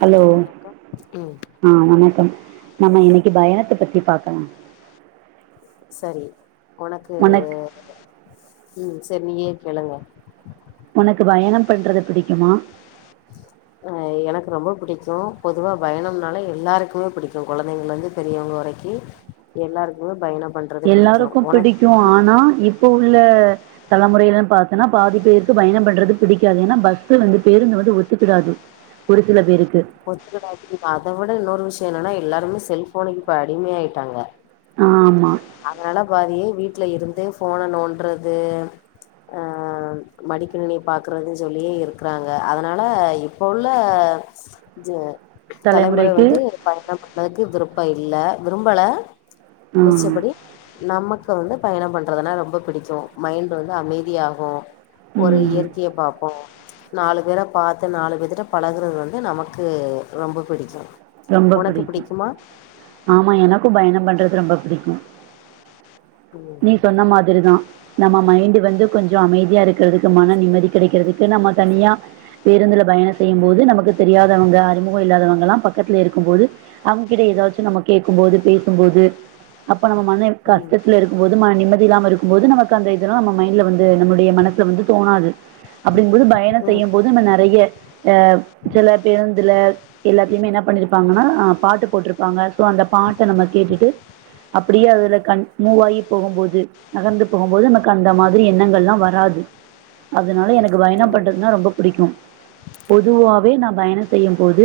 Hello வணக்கம் ம் ஆ வணக்கம் நம்ம இன்னைக்கு பயணத்தை பத்தி பாக்கலா சரி உனக்கு, உனக் ம் சரி நீயே கேளுங்க உனக்கு பயணம் பண்றது பிடிக்குமா அ எனக்கு ரொம்ப புடிக்கு பொதுவா பயணம்னாலே எல்லாருக்குமே புடிக்கு கொழந்தைங்கல்லேந்து பெரியவங்க வரைக்கு எல்லாருக்குமே பயணம் பண்றது பிடிக்கு எல்லாருக்கு பிடிக்கு உனக்கு ஆனா இப்போ உள்ள தலைமுறையிலன்னு பாத்தேன்னா பாதி பேருக்கு பயணம் பண்றது பிடிக்காது ஏன்னா பஸ் வந்து பேருந்து வந்து ஒத்துக்கிடாது ஒரு சில பேருக்கு ஒத்துக்கிடாது அதை விட இன்னொரு விஷயம் என்னன்னா எல்லாருமே செல்போனுக்கு இப்ப அடிமை ஆயிட்டாங்க ஆமா அதனால பாதி வீட்ல இருந்தே ஃபோன நோன்றது ஆ மடிக்கிணினி பாக்குறதுன்னு சொல்லியே இருக்கிறாங்க அதனால இப்ப உள்ள ஜெ தலைமுறை தலைமுறைக்கு வந்து பயணப்பண்ணதுக்கு விருப்பம் இல்ல விரும்பல ஆ மிச்சப்படி நமக்கு வந்து பயணம் பண்றதுனா ரொம்ப பிடிக்கு மைண்ட் வந்து அமைதியாகு ஒரு ம் இயற்கைய பாப்போ, நாலு பேர பாத்து நாலு பேத்துட்ட பழகுறது வந்து நமக் கு ரொம்ப பிடிக்கு ரொம்ப உனக்கு பிடிக்கு, பிடிக்குமா ஆமா எனக்கும் பயணம் பண்றது ரொம்ப பிடிக்கு நீ சொன்ன மாதிரிதா நம்ம மைண்ட் வந்து கொஞ்சோ அமைதியா இருக்கிறதுக்கு மன நிம்மதி கெடைக்கிறதுக்கு நம்ம தனியா பேருந்துல பயணம் செய்யும் போது நமக்கு தெரியாதவங்க அறிமுகம் இல்லாதவங்க எல்லா பக்கத்துல இருக்கும்போது அவங்ககிட்ட ஏதாச்சு நம்ம கேட்கும் போது பேசும்போது அப்ப நம்ம மன ம் கஷ்டத்துல இருக் கும்போது மன நிம்மதி இல்லாம இருக்கும்போது நமக்கு அந்த இதெல்லா நம்ம மைண்ட்ல வந்து நம்மடைய மனசல வந்து தோணாது அப்டிங்கும்போது பயண செய்யும் போது நம்ம நறைய ஆ சில பேருந்துல எல்லாத்தையுமே என்ன பண்ணிருப்பாங்கனா அ பாட்டு போட்டுருப்பாங்க சோ அந்த பாட்ட நம்ம கேட்டுட்டு அப்படியே அதுல கண் மூவாயி போகும்போது நகர்ந்து போகும்போது எனக்கு அந்த மாதிரி எண்ணங்கள்லா வராது அதனால எனக் கு பயணம் பண்றதுன்னா ரொம்ப பிடிக்கு பொதுவாவே நா பயணம் செய்யும்போது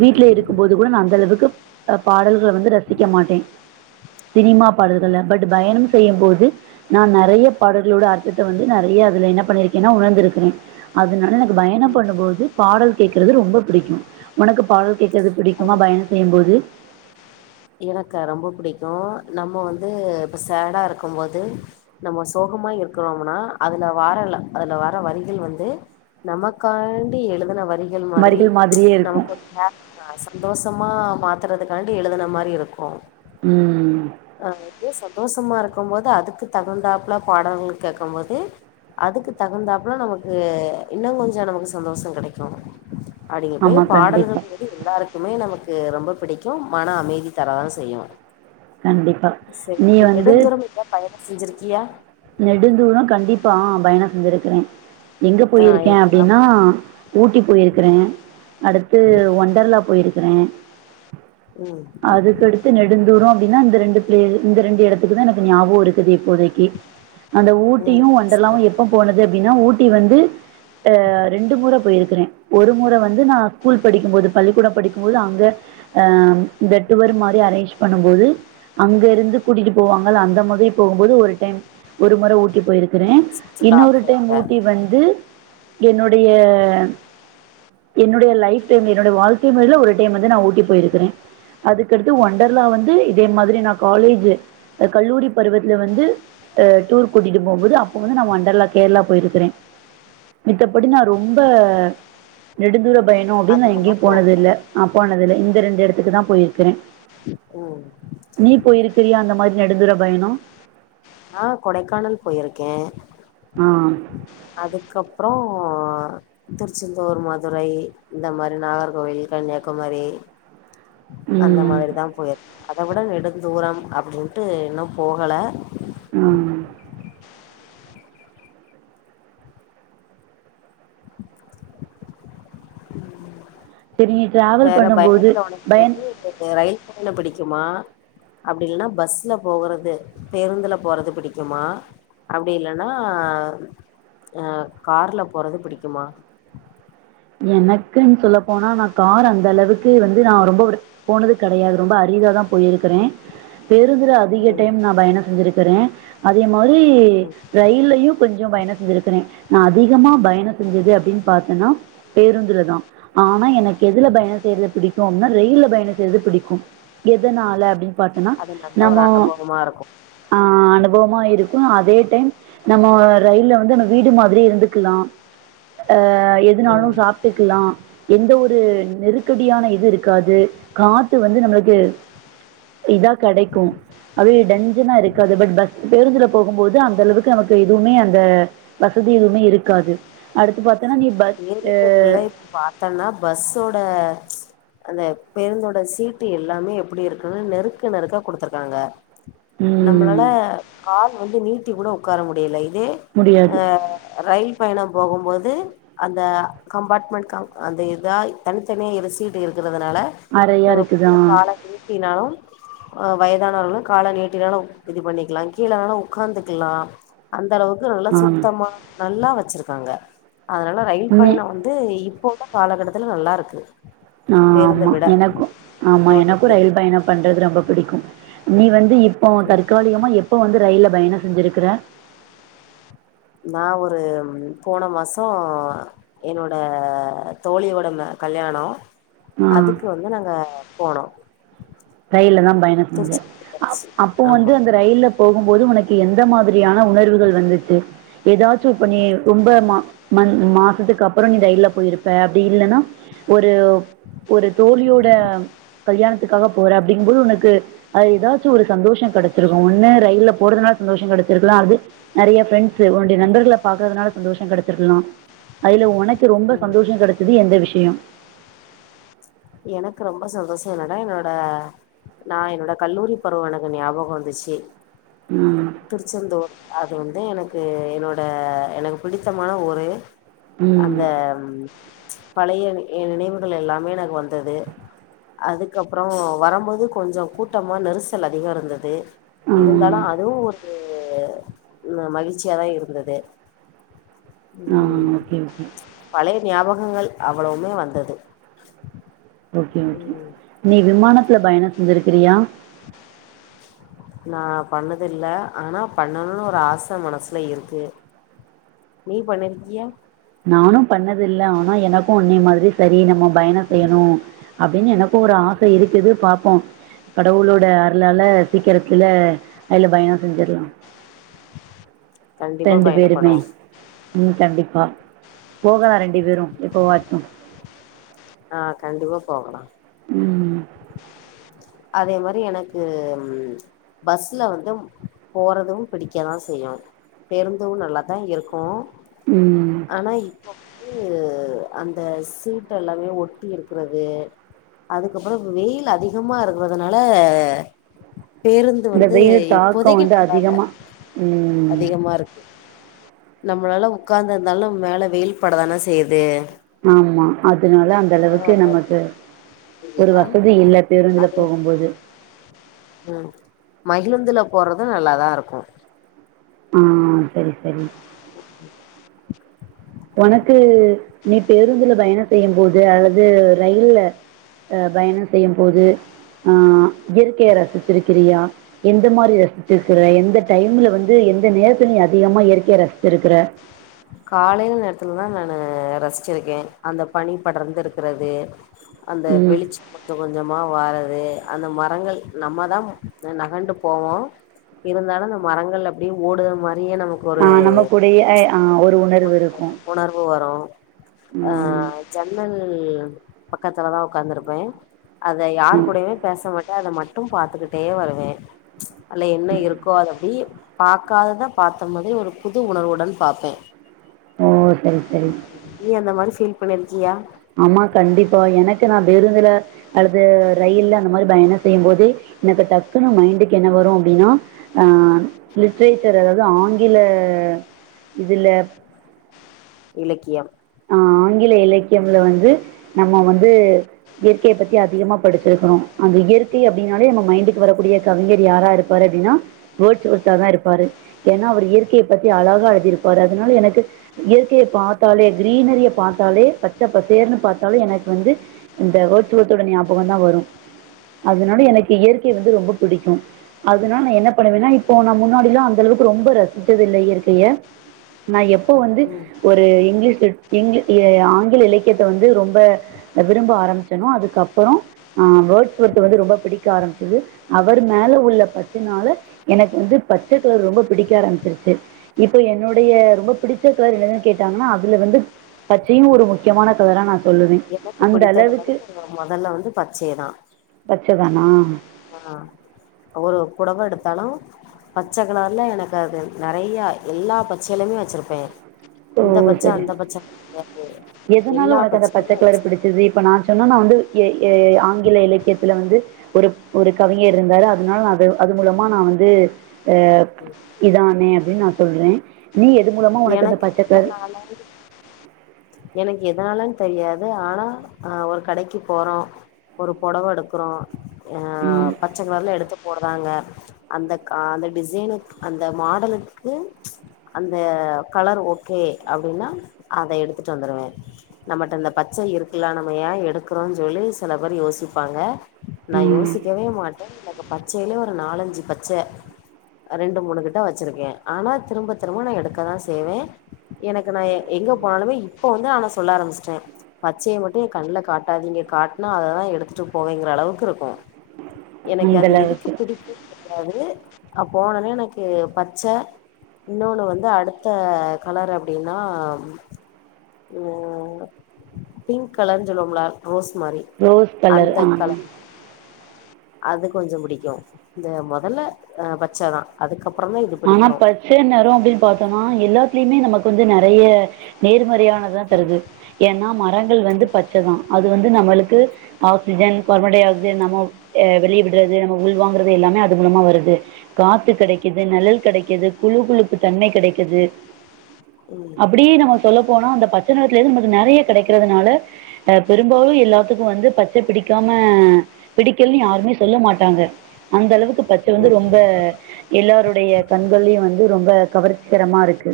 வீட்ல இருக்கும்போது கூட நா அந்த அளவுக்கு அ பாடல்கள வந்து ரசிக்க மாட்டே சினிமா பாடல்கள்ல பட் பயணம் செய்யும் போது நா நறைய பாடல்களோட அர்த்தத்த வந்து நறைய அதுல என்ன பண்ணிருக்கேன்னா உணர்ந்திருக்கே அதனால எனக்கு பயண பண்ணும்போது பாடல் கேட்கறது ரொம்ப பிடிக்கு உனக்கு பாடல் கேக்கறது பிடிக்குமா அது பயணம் செய்யும்போது எனக்கு ரொம்ப பிடிக்கு நம்ம வந்து இப்ப சேடா இருக்கும் போது நம்ம சோகமா இருக்கிறோம்னா அதுல வார அதுல வர வரிகள் வந்து நமக்காண்டி எழுதுன வரி கள் மாதிரி வரிகள் மாதிரியே இருக்கும் நமக்கு ஒரு ஹாப்பியா சந்தோஷமா மாத்துறதுக்காண்டி எழுதன மாதி ரி இருக்கு ம் அ இதே சந்தோஷமா இருக்கும்போது அதுக்கு தகுந்தாப்போல பாடல்கள் கேக்கும்போது அதுக்கு தகுந்தாப்போல நமக்கு இன்னு கொஞ்ச நமக்கு சந்தோஷம் கெடைக்கு அப்படிங்க போய் ஆமா, கண்டிப்பா, பாடல்கள் எல்லாருக்குமே நமக்கு ரொம்ப பிடிக்கும் மன அமைதி தர தான் செய்யும் கண்டிப்பா நீங்க வந்து பையனோ செஞ்சிருக்கியா நெடுதூரோ கண்டிப்பா ம் பயணோ செஞ்சிருக்கேன் எங்க ஆ போயிருக்கேன் எங்கெல்லா அப்டின்னா ஊட்டி போயிருக்றேன் அடுத்து ஒண்டர்லா போயிருக்றேன் ம் அதுக்கடுத்து நெ ந்தூரம் அப்டின்னா இந்த ரெண்டு இந்த ரெண்டு எடத்துக்கு தான் எனக்கு ஞாபகம் இருக்குது இப்போதைக்கு அந்த ம் ஊட்டியும் சரி ஒன்றர்லாவும் எப்ப போனது அப்டின்னா ஊட்டி வந்து ரெண்டு முற போயிருக்றேன் ஒரு முறை வந்து நான் ஸ்கூல் படிக்கும்போது பள்ளிக்கூடம் படிக்கும்போது அங்க அ இந்த ட்டுவர் மாதிரி அரேஞ்ச் பண்ணும்போது அங்கிருந்து கூட்டிட்டு போவாங்கல அந்த மாதிரி போகும்போது ஒரு டைம் ஒரு முறை ஊட்டி போயிருக்றேன் சுற்றுலா இன்னொரு டைம் போயிருக்க ஊட்டி வந்து என்னோடைய என்னோடைய லைப் டைம்ல என்னோடைய வாழ்க்கை முயல ஒரு டைம் வந்து நான் ஊட்டி போயிருக்றேன் அதுக்கடுத்து ஒண்டர்லா வந்து இதே மாதிரி நான் காலேஜ் கல்லூரி பருவத்துல வந்து டூர் கூட்டிட்டு போகும்போது அப்ப வந்து ந ஒண்டர்லா கேர்ளா போயிருக்றேன் மத்தபடி நான் ரொம்ப நெடுந்தூர பயணம் அப்டின்னு நான் அதிகமா எங்கேயும் போனது போகல இல்ல நான் போனது இல்ல இந்த ரெண்டு எடத்துக்கு தான் போயிருக்றேன் ம் நீ போயிருக்றியா அந்த மாதிரி நெடடுந்தூர பயணம் ஆ கொடைக்கானல் போயிருக்கேன் ஆ அதுக்கப்றோ திருச்செந்தூர் மதுரை இந்த மாதிரி நாகர்கோவில் கன்னியாகுமரி அந்த ம். மாதிரிதான் போய் அத விட நெடு தூரம் அப்டின்ட்டு இன்னும் போகல ம் தெரிதா வேற பயணத்துல உனக்கு வந்து உங்க ரயில் பயணோ புடிக்குமா அப்டி இல்னா பஸ்ல போறது பேருந்துல போறது புடிக்குமா அப்டி இல்லன்னா அ கார்ல போறது புடிக்குமா எனக்குன்னு சொல்ல போனா நான் கார் அந்த அளவுக்கு வந்து நான் ரொம்ப போனது கெடையாது ரொம்ப அரிதா தான் போயிருக்றேன் பேருந்துல அதிக ம் டைம் நான் பயணம் செஞ்சிருக்றேன் அதே மாரி ரயில்லையும் கொஞ்சம் பயணம் செஞ்சிருக்றேன் நான் அதிகமா பயணம் செஞ்சது அப்டின்னு பாத்தேன்னா பேருந்துல தான் ஆனா எனக்கு எதுல பயணம் செய்றது புடிக்கும் அப்டினா ரெயில்ல பயண செய் றது புடிக்கும் எதனால அப்டின்னு பாத்தோன்னா அது நல்ல நம்ம ஒரு அனுபவமா இருக்கு ஆ அனுபவமா இருக்கும் அதே டைம் நம்ம ரெயில்ல வந்து நம்ம வீடு மாதிரி இருந்துக்கலாம் அ ம் எதுனாலும் கத்தக்கலாம் எந்த ஒரு நெருக்கடியான இது இருக்காது காத்து வந்து நம்ம இதா கெடைக்கும் அப்டியே டஞ்சனா இருக்காது பட் பஸ் பேருந்துல போகும்போது அந்த அளவுக்கு நமக்கு எதுவுமே அந்த வசதியுமே இருக்காது அடுத்து பாத்தன்னே நீ பஸ் ஏரி பேருல்லாம் ஆ இப்ப பாத்தோன்னா பஸ்ஸோட அந்த பேருந்தோட சீட்டு எல்லாமே எப்டி இருக்குனா நெருக்க நெருக்க குடுத்துருக்காங்க ம் நம்மளால கால் வந்து நீட்டி கூட உக்கார முடில இதே முடியாது அ ரயில் பயணம் போகும்போது அந்த கம்பார்ட்மெண்ட் காம் அந்த இதா தனித்தனியாக இரிசிட்டு இருக்கிறதுனால அறையா நம்ம இருக்குதா குட்டியா கால தட்டினாலு அ வயதானலு கால நீட்டினாலு இது பண்ணிக்கிலா கீழனாலு உக்காந்துக்கிலா அந்த அளவுக்கு நல்லா ஆ சுத்தமா நல்லா வச்சிருக்காங்க அதனால ரயில் மே பயணம் வந்து இப்போ உள்ள காலகட்டத்துல நல்லா இருக்கு பேருந்த ஆமா விட எனக்கு ஆமா என்னோட இது எனக்கு ரயில் பயணம் பண்றது ரொம்ப பிடிக்கும் நீ வந்துப் இப்போ தற்காலிகமா எப்போ வந்து ரயில் பயணோ செஞ்சிருக்கற நா ஒரு போன மாசோ என்னோட தோழியோட ம கல்யாணோ ஆ. அதுக்கு வந்து நாங்க போனோ ரயில்ல தா பயண செஞ்ச திருச்சி அப் திருச்சி அப்போ வந்து ஆமா அந்த ரயில்ல போகும்போது உனக்கு எந்த மாதிரியான உணர்வுகள் வந்துச்சி ஏதாச்சு இப்ப நீ ரொம்ப மா மந் மாசத்துக்கு அப்புரோ நீ டையில போயிருப்ப அப்டி இல்லனா ஒரு ஓப் ஒரு தோழியோட கல்யாணத்துக்காக போற அப்டிங்கும்போது உனக்கு அது ஏதாச்சும் ஒரு சந்தோஷ கெடைச்சிருக்கு ஒன்னு ரயில்ல போறதுனால சந்தோஷ கெடைச்சிருக்கலா அது நறைய பிரண்ட்ஸ் உன்னடைய நண்பர்கள பாக்கறதுனால சந்தோஷ கெடைச்சிருக்கலா அதுல உனக்கு ரொம்ப சந்தோஷ கெடச் இது எந்த விஷ்யம் எனக்கு ரொம்ப சந்தோஷ என்னடா என்னோட நா என்னோட கல்லூரி பருவோ ஞாபகம் வந்துச்சி ம் திருச்செந்தூர் அது வந்து எனக்கு என்னோட எனக்கு பிடித்தமான ஒரு ம் அந்தம் பழய ஏ நினைவுகள் எல்லாமே எனக்கு வந்தது அதுக் அப்ரோ வரம்போது கொஞ்ச கூட்டமா நெரிசல் அதிகோ இருந்தது இருந்தாலு ஆ அதுவு ஒரு உம் மகிழ்ச்சியாதா இருந்தது ஆன் ஓகே ஓகே பழய ஞாபகங்கள் அவ்ளவுமே வந்தது ஓகே ஓகே நீ விமானத்ல பயணோ செஞ்சிருக்கிறியா நா பண்ணது இல்ல ஆனா பண்ணணுன்னு ஒரு ஆச மனசுல இருக்கு நீ பண்ணிருக்கியா நானு பண்ணது இல்ல ஆனா எனக்கு உன்னே மாதிரி சரி நம்மோ பயணம் செய்யணு அப்டின்னு எனக் கு ஒரு ஆச இருக்குது பாப்போ கடவுளோட அருளால சீக்கர தில்ல அதுல பயணோ செஞ்சிற்லா கண்டிப்பா டெண்டு பயணம் பேருமே பண்ணுவோ ம் கண்டிப்பா போகலா ரெண்டு பேரு எப்பவாச்சு ஆ கண்டிப்பா போகளா ம் அதே மாதிரி எனக்கு ம் பஸ்ல வந்து போறதும் பிடிக்க தா செய்யு பேருந்து நல்ல தா இருக்கு ம் ஆனா இப்ப வந்து அந்த சீட் எல்லாமே ஒட்டி இருக்கறது அதுக்கு அப்ரோ வெ வெயில் அதிகமா இருக்கறதுனால பேருந்து இந்த வந்து வெயில் தாக்கம் இப்போதைக்கு வந்து நல்லா இல்ல அதிகமா ம் அதிகமா இருக்கு நம்மளால உக்காந்து இருந்தாலு மேல வெயில் பட தான செய்யுது ஆமா அதனால அந்தளவுக்கு நமக்கு இல்ல ஒரு வசதி இல்ல பேருந்துல அது போகும்போது ம் மகிழுந்துல போறது நல்லாதா இருக்கு ம் செரி செரி [unintelligible] உனக்கு நீ பேருந்துல பயணம் செய்யும் போது அல்லது ரயில்ல அ பயணம் செய்யும் போது ஆ இயற்கையை ரசிச்சிருக்கிறியா எந்த மாதிரி ரசிச்சிருக்கிற எந்த டைம்ல வந்து எந்த நேரத்தில நீ அதிகமா இயற்கைய ரசிச்சிருக்குற காலைல நேரத்துல தா நானு ரசிச்சிருக்கே அந்த பனி படர்ந்திருக்கிறது [unintelligible] அந்த வெளிச் கொஞ்ச கொஞ்சமா வாரது அந்த மரங்கள் நம்மதா நகண்டு போவோ இருந்தாலு நம்ம மரங்கள் அப்டியே ஓடுற மாரியே நமக் அ நம்ம கூடயே ஆ ஒரு உணர்வு இருக்கும் உணர்வு வரு அ ம் ஜன்னல் பக்கத்துல தா உக்காந்துருப்பே அத யாரு ம் கூடமே பேச மாட்டே அத மட்டு பாத்துக்கிட்டே வருவே அல்ல என்ன இருக்கோ அத அப்டியே பாக்காதத பாத்த மாதிரி ஒரு புது உணர்வுடன் பாப்போ ஓ செரி செரி நீ அந்த மாத்ரி ஃபீல் பண்ணிருக்கியா ஆமா கண்டிப்பா எனக்கு நா பேருந்துல அல்லது ரயில் அந்த மாரி பயண செய்யும் போது எனக்கு டக்குன்னு மைண்டுக்கு என்ன வரு அப்டின்னா ஆ லிட்ரேச்சர் அதாது ஆங்கில இதுல இலக்கியம் ஆ ஆங்கில இலக்கியங்கல வந்து நம்ம வந்து இயற்கைய பத்தி அதிகமா படிச்சிருக்கோ அந்த இயற்கை அப்டின்னாலே நம்ம மைண்டுக்கு வரக்கூடிய கவிஞர் யாரா இரு ப்பாரு அப்டின்னா வேர்ட்ஸ் ஸ்மித்தா தா இருப்பாரு ஏனா அவரு இயற் கைய பத்தி அழகாக எழுதிருப்பாரு அதனால எனக்கு இயற்கைய பாத்தாலே க்ரீனரிய பாத்தாலே பச்ச பசேர்ன்னு பாத்தாலு எனக்கு வந்து இந்த வேர்ட்ஸ்வேத்தோட ஞாபகந்தா வரு அதனால எனக்கு இயற்கைய வந்து ரொம்ப பிடிக்கு அதனால நா என்ன பண்ணுவேனா இப்ப நா முன்னாடிலா அந்தளவுக்கு ரொம்ப ரசிச்சதில்ல இயற்கைய நா எப்போ வந்து ஒரு இங்கிலீஷ் லிட் இங்க்லி அ ஆங்கில இலக்கியத்த வந்து ரொம்ப விரும்ப ஆரம்பிச்சனோ அதுக்கப்பறோ ஆ வேர்ட்ஸ் வேர்த்து வந்து ரொம்ப பிடிக்க ஆரம்பிச்சது அவர் மேல உள்ள பற்றுனால எனக்கு வந்து பச்ச கலர் ரொம்ப பிடிக்க ஆரம்பிச்சிருச்சு இப்ப என்னுடைய ரொம்ப பிடிச்ச கலர் என்னதுன்னு கேட்டாங்ன்னா அதுல வந்து பச்சயு ஒரு முக்கியமான கலரா நா எனக்கு பிடித்த கலரு [inaudible] மொதல்ல வந்து பச்சைதா பச்சதானா ஆ ஒரு பொடவ எடுத்தாலு பச்ச கலர்ல எனக்கு அது நெறையா எல்லா பச்சயிலுமே வெச்சிர்ப்பே ஓ! இந்த பச்ச சரி. அந்த பச்ச [inaudible] கெடயாது எதனால ஒனக்கு அந்த பச்ச கலர்ரு பிடிச்சது இப்ப நா சொன்னனா வந்து எ எ ஆங்கில இலக்கியத்துல வந்து ஒரு ஒரு கவிஞர் இருந்தாரு அதனாலா நா அது அது மூலமா நா வந்து அ து இதானே அப்டின்னு நா சொல்றே நீ எது மூலமா ஒனக்கு அந்த எனக்கு பச்சக் [unintelligible] [unintelligible] எனக்கு எதனாலனு தெரியாது ஆனா அ ஒரு கடைக்கு போறோ ஒரு பொடவ எடுக்றோ எ ம் பச்ச கலர்ல எடுத்து போட்றாங்க அந்த க டிசைனு அந்த மாடலுக்கு இந்த கலர் ஓகே அப்டின்னா அத எடுத்துட்டு வந்துருவே நம்மட்ட இந்த பச்ச இருக்குல்ல நம்ம ஏ எடுக்றோன்னு சொல்லி சில பேரு யோசிப்பாங்க நா ம், யோசிக்கவே மாட்டே எனக்கு பச்சயிலே ஒரு நாலஞ்சி பச்ச ரெண்டு மூணு கிட்ட வச்சிருக்கே ஆனா திரும்ப திரும்போ நா எடுக்கதா செய்வே எனக்கு நா எங்க போனாலுமே இப்ப வந்து நா சொல்ல ஆரம்பிச்சிட்டே பச்சைய மட்டு ஏ கண்ணுல காட்டாதீங்க காட்னா அததா எடுத்துட்டு போவேங்றளவுக்கு இருக்கு எனக்கு அந்த அது எதுக்கு அளவுக்கு பிடிக்குனு கெடையாது நா போனோனே எனக்கு பச்ச இன்னொன்னு வந்து அ டுத்த கலர் அப்டின்னா அ பிங்க் கலர்ன்னு சொல்வோம்ள ரோஸ் மாரி ரோஸ் கலர் அந்த ஆ கலர் அது கொஞ்சொ புடிக்கு இந்த மொதல்ல அ பச்சதா அதுக்கப்பறொந்தா இது புடிக்கு சேரி நேரொ அப்டின்னு பாத்தோனா எல்லாத்திலியுமே நமக்கு வந்து நெறைய நேர்மறையான தா தருது ஏன்னா மரங்கள் வந்து பச்சதா அது வந்து நம்மளுக்கு ஆக்சிஜன் கார்பன்டை ஆக்சைடு நம்மோ ஏ வெளிய விடுறது நம்ம உள்வாங்கறது எல்லாமே அது மூலமா வருது காத்து கெடைக்குது நெழல் கெடைக்குது குளுகுளுப்பு தன்மை கெடைக்குது ம் அப்டியே நம்ம சொல்ல போனா அந்த பச்ச நெறத்துலேந்து நமக்கு நெறைய கெடைக்கிறதுனால அ பெரும்பாலு எல்லாத்துக்கு வந்து பச்சை பிடிக்காம பிடிக்கலனு யாருமே சொல்ல மாட்டாங்க அந்த அளவுக்கு பச்சை வந்து ரொம்ப எல்லாருடைய கண்கள்ளயு வந்து ரொம்ப கவர்ச்சிகரமா இருக்கு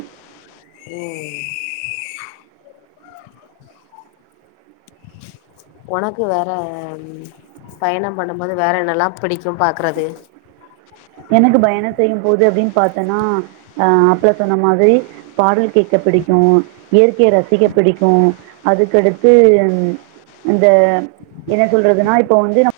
ம் ஒனக்கு வேற பயணம் பண்ணும்போது வேற என்னெல்லா பிடிக்கு பாக்குறது எனக்கு பயண செய்யுபோது அப்டின்னு பாத்தோனா ஆ அப்போல சொன்ன மாரி பாடல் கேட்க பிடிக்கு இயற்கைய ரசிக்க பிடிக்கு அதுக்கடுத்து ம் இந்த என்ன சொல்றதுனா இப்ப வந்து